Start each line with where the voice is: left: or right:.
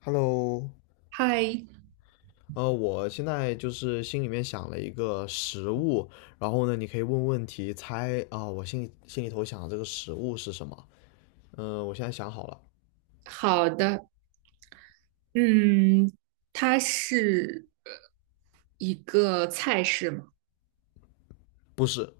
left: Hello,
right: 嗨。
left: 我现在就是心里面想了一个食物，然后呢，你可以问问题猜啊，我心里头想的这个食物是什么？我现在想好了。
right: 好的。嗯，它是一个菜式嘛？
left: 不是。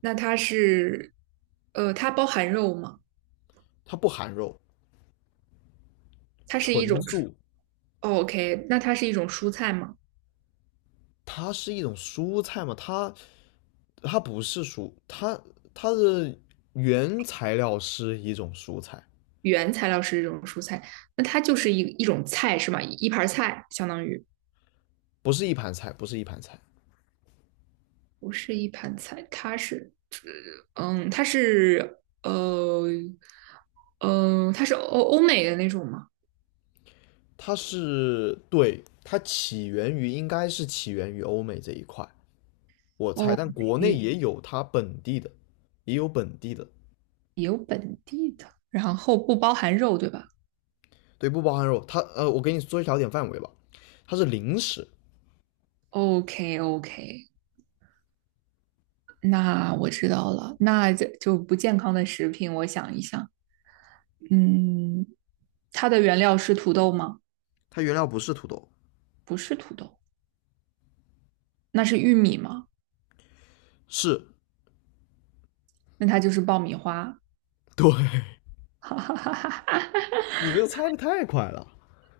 right: 那它是，它包含肉吗？
left: 它不含肉。
right: 它是一
left: 纯
right: 种蔬
left: 素。
right: 哦，OK,那它是一种蔬菜吗？
left: 它是一种蔬菜嘛，它不是蔬，它的原材料是一种蔬菜。
right: 原材料是一种蔬菜。那它就是一种菜是吗？一盘儿菜相当于
left: 不是一盘菜，不是一盘菜。
right: 不是一盘菜，它是，嗯，它是，呃，它是欧美的那种吗？
left: 它是，对，它起源于应该是起源于欧美这一块。我猜，
right: 哦，
left: 但国内也有它本地的。也有本地的。
right: 有本地的，然后不包含肉，对吧
left: 对，不包含肉。它我给你缩小点范围吧，它是零食。
right: ？OK OK,那我知道了。那这就不健康的食品，我想一想，嗯，它的原料是土豆吗？
left: 它原料不是土豆。
right: 不是土豆。那是玉米吗？
left: 是。
right: 那它就是爆米花。
left: 对，
right: 哈哈哈哈哈！哈
left: 你这个猜的太快了。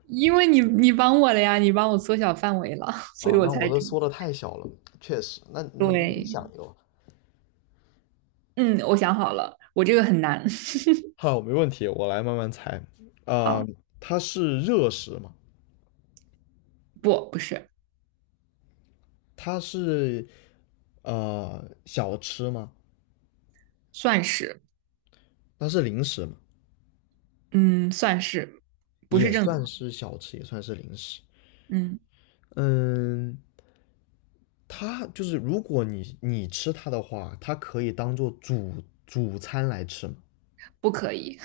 right: 因为你帮我了呀，你帮我缩小范围了，所以
left: 啊！
right: 我
left: 那我
right: 才
left: 这
right: 知道。
left: 缩的太小了，确实。那你你
right: 对。
left: 想一个。
right: 嗯，我想好了，我这个很难。
left: 好，没问题，我来慢慢猜。呃，
right: 好。
left: 它是热食吗？
right: 不，不是。
left: 它是小吃吗？
right: 算是。
left: 它是零食吗？
right: 嗯，算是，不
left: 也
right: 是正餐。
left: 算是小吃，也算是零食。
right: 嗯，
left: 嗯，它就是如果你吃它的话，它可以当做主餐来吃吗？
right: 不可以。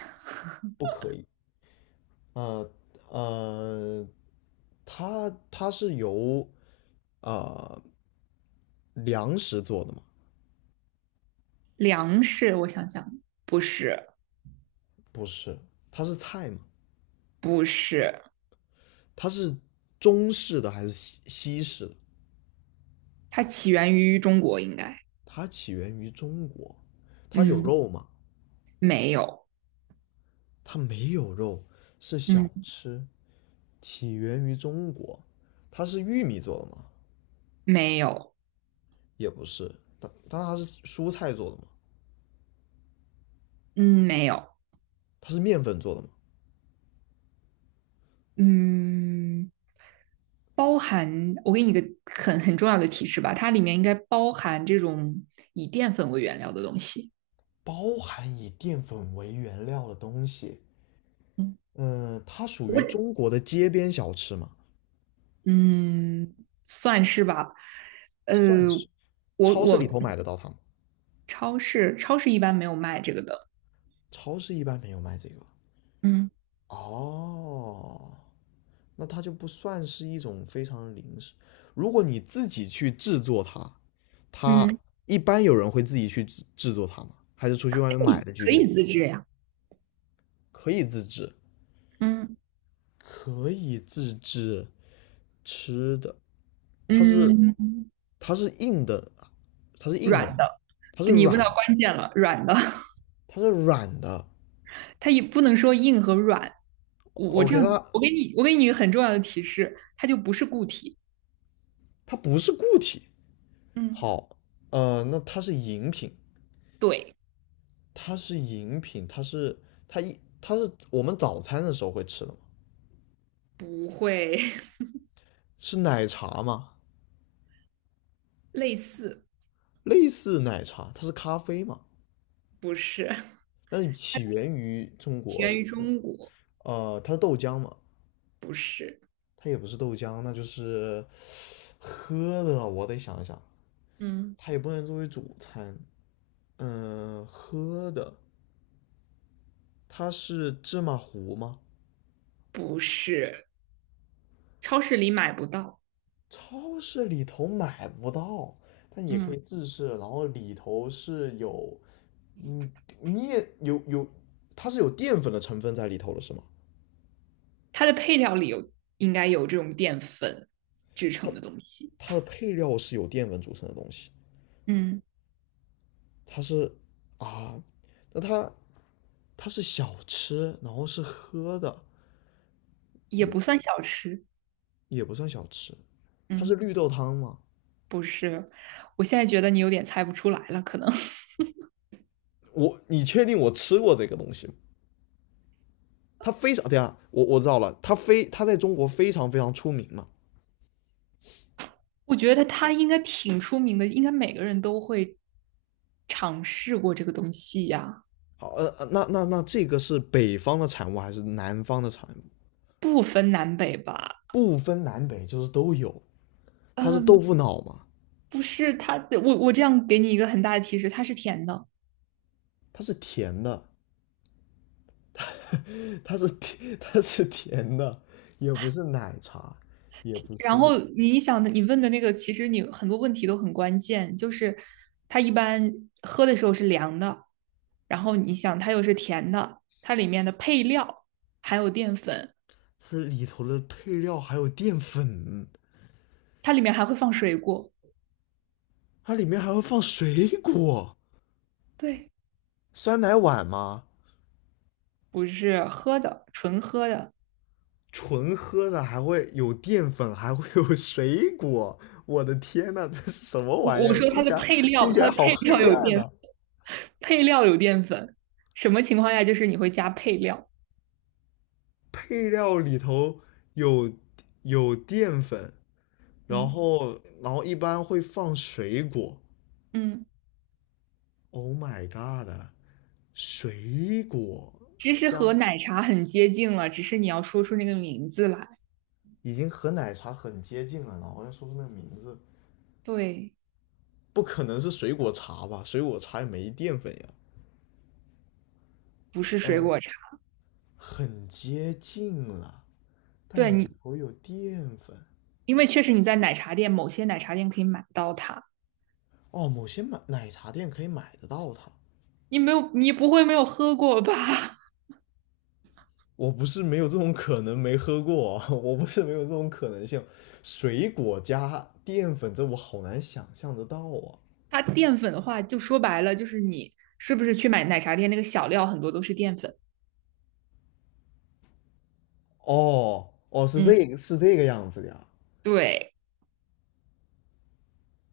left: 不可以。呃呃，它是由呃粮食做的吗？
right: 粮食，我想想，不是。
left: 不是。它是菜吗？
right: 不是。
left: 它是中式的还是西式的？
right: 它起源于中国，应该。
left: 它起源于中国。它有
right: 嗯，
left: 肉吗？
right: 没有。
left: 它没有肉，是小
right: 嗯，
left: 吃，起源于中国。它是玉米做的吗？
right: 没有。
left: 也不是。它但它是蔬菜做的嘛，
right: 嗯，没有。
left: 它是面粉做的嘛，
right: 嗯，包含，我给你一个很重要的提示吧，它里面应该包含这种以淀粉为原料的东西。
left: 包含以淀粉为原料的东西。
right: 嗯。
left: 嗯，它属于中国的街边小吃嘛？
right: 嗯算是吧。呃，
left: 算是。
right: 我
left: 超市
right: 我
left: 里头买得到它吗？
right: 超市一般没有卖这个的。
left: 超市一般没有卖这个。
right: 嗯。
left: 哦，那它就不算是一种非常零食。如果你自己去制作它，它
right: 嗯，
left: 一般有人会自己去制作它吗？还是出去
right: 可
left: 外面买
right: 以
left: 的居
right: 可
left: 多？
right: 以自制呀。
left: 可以自制。
right: 嗯。
left: 可以自制吃的。它是
right: 嗯，
left: 它是硬的，它是硬的，
right: 软的。
left: 它是
right: 你问到
left: 软，
right: 关键了，软的。
left: 它是软的。
right: 它也不能说硬和软。我这
left: OK,
right: 样，
left: 那它
right: 我给你一个很重要的提示，它就不是固体。
left: 它不是固体。
right: 嗯。
left: 好，那它是饮品。
right: 对。
left: 它是饮品，它是它一它是我们早餐的时候会吃的吗？
right: 不会。
left: 是奶茶吗？
right: 类似。
left: 类似奶茶，它是咖啡嘛？
right: 不是。
left: 但是起源于中
right: 起
left: 国。
right: 源于中国。
left: 它是豆浆嘛？
right: 不是。
left: 它也不是豆浆，那就是喝的。我得想一想，
right: 嗯
left: 它也不能作为主餐。嗯，喝的，它是芝麻糊吗？
right: 不是。超市里买不到。
left: 超市里头买不到，但也可以
right: 嗯，
left: 自制。然后里头是有，嗯，面有有，它是有淀粉的成分在里头了，是吗？
right: 它的配料里有，应该有这种淀粉制成的东西。
left: 它的配料是有淀粉组成的东西。
right: 嗯，
left: 它是啊，那它它是小吃，然后是喝的，
right: 也不算小吃。
left: 也不算小吃。它是
right: 嗯。
left: 绿豆汤吗？
right: 不是。我现在觉得你有点猜不出来了，可能。
left: 我你确定我吃过这个东西吗？它非常，对啊，我我知道了，它非它在中国非常非常出名嘛。
right: 我觉得他应该挺出名的，应该每个人都会尝试过这个东西呀。
left: 好，那那那这个是北方的产物还是南方的产物？
right: 不分南北吧？
left: 不分南北，就是都有。它是豆
right: 嗯。
left: 腐脑嘛？
right: 不是它，我这样给你一个很大的提示，它是甜的。
left: 它是甜的，它是甜，它是甜的，也不是奶茶，也不
right: 然
left: 是。
right: 后你想的，你问的那个，其实你很多问题都很关键，就是它一般喝的时候是凉的，然后你想它又是甜的，它里面的配料还有淀粉，
left: 是里头的配料还有淀粉。
right: 它里面还会放水果。
left: 它里面还会放水果。
right: 对。
left: 酸奶碗吗？
right: 不是喝的，纯喝的。
left: 纯喝的还会有淀粉，还会有水果，我的天呐，这是什么
right: 我
left: 玩意
right: 我
left: 儿？
right: 说
left: 听
right: 它的
left: 起来，
right: 配
left: 听
right: 料，
left: 起
right: 它
left: 来
right: 的
left: 好
right: 配料
left: 黑
right: 有
left: 暗
right: 淀
left: 呐！
right: 粉。配料有淀粉，什么情况下就是你会加配料？
left: 配料里头有有淀粉，然
right: 嗯。
left: 后然后一般会放水果。
right: 嗯，
left: Oh my god!啊，水果
right: 其实和
left: 加，
right: 奶茶很接近了，只是你要说出那个名字来。
left: 已经和奶茶很接近了，然后要说出那个名字。
right: 对。
left: 不可能是水果茶吧？水果茶也没淀粉呀。
right: 不是水
left: 嗯，
right: 果茶。
left: 很接近了。但
right: 对你，
left: 里头有淀粉。
right: 因为确实你在奶茶店，某些奶茶店可以买到它。
left: 哦，某些买奶茶店可以买得到它。
right: 你没有，你不会没有喝过吧？
left: 我不是没有这种可能，没喝过啊 我不是没有这种可能性。水果加淀粉，这我好难想象得到啊。
right: 它淀粉的话，就说白了就是你是不是去买奶茶店那个小料很多都是淀粉？
left: 哦哦，是
right: 嗯，
left: 这个是这个样子的呀。
right: 对。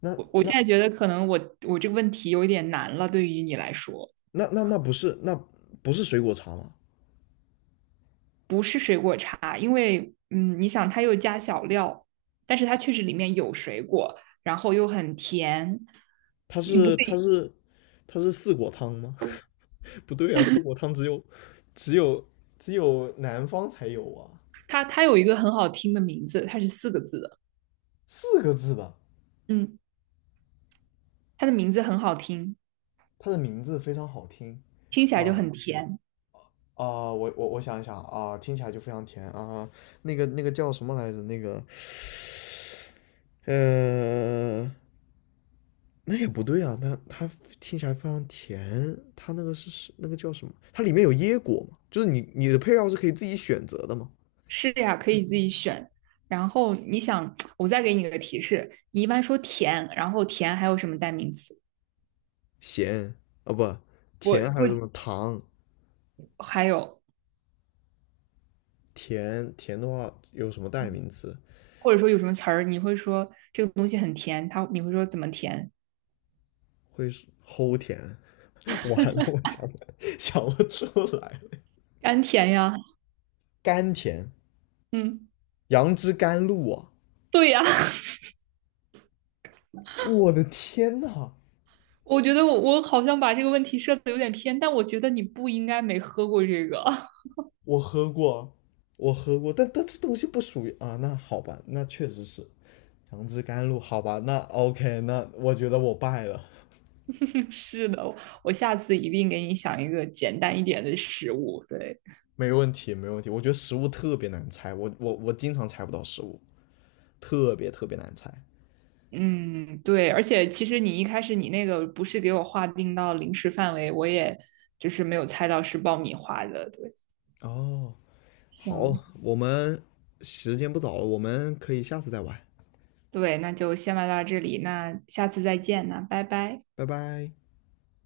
left: 那
right: 我现
left: 那
right: 在觉得可能我这个问题有一点难了，对于你来说。
left: 那不是不是水果茶吗？
right: 不是水果茶，因为嗯，你想它又加小料，但是它确实里面有水果，然后又很甜。
left: 它
right: 你不会，
left: 是它是它是四果汤吗？不对啊，四果汤只有只有只有南方才有啊。
right: 它有一个很好听的名字，它是四个字的。
left: 四个字的。
right: 嗯，它的名字很好听，
left: 它的名字非常好听。
right: 听起来就
left: 啊，
right: 很甜。
left: 我我我想一想啊、听起来就非常甜啊、那个那个叫什么来着？那个呃，那也不对啊，那它听起来非常甜，它那个是是那个叫什么？它里面有椰果嘛？就是你你的配料是可以自己选择的吗？
right: 是呀，可以自己选。然后你想，我再给你一个提示，你一般说甜，然后甜还有什么代名词？
left: 咸，啊不，
right: 我
left: 甜，还有什
right: 我
left: 么糖？
right: 还有
left: 甜甜的话有什么代名词？
right: 或者说有什么词儿，你会说这个东西很甜，它你会说怎么甜？
left: 会是齁甜？完了，我想不 想不出来了。
right: 甘甜呀。
left: 甘甜。
right: 嗯，
left: 杨枝甘露啊！
right: 对呀。
left: 我的天呐，
right: 我觉得我好像把这个问题设的有点偏，但我觉得你不应该没喝过这个。
left: 我喝过，我喝过，但但这东西不属于啊。那好吧，那确实是杨枝甘露，好吧，那 OK,那我觉得我败了。
right: 是的，我下次一定给你想一个简单一点的食物。对。
left: 没问题，没问题。我觉得食物特别难猜，我我我经常猜不到食物，特别特别难猜。
right: 嗯，对，而且其实你一开始你那个不是给我划定到零食范围，我也就是没有猜到是爆米花的。对，
left: 哦，
right: 行，
left: 好，我们时间不早了，我们可以下次再玩。
right: 对，那就先玩到这里，那下次再见，那拜拜。
left: 拜拜。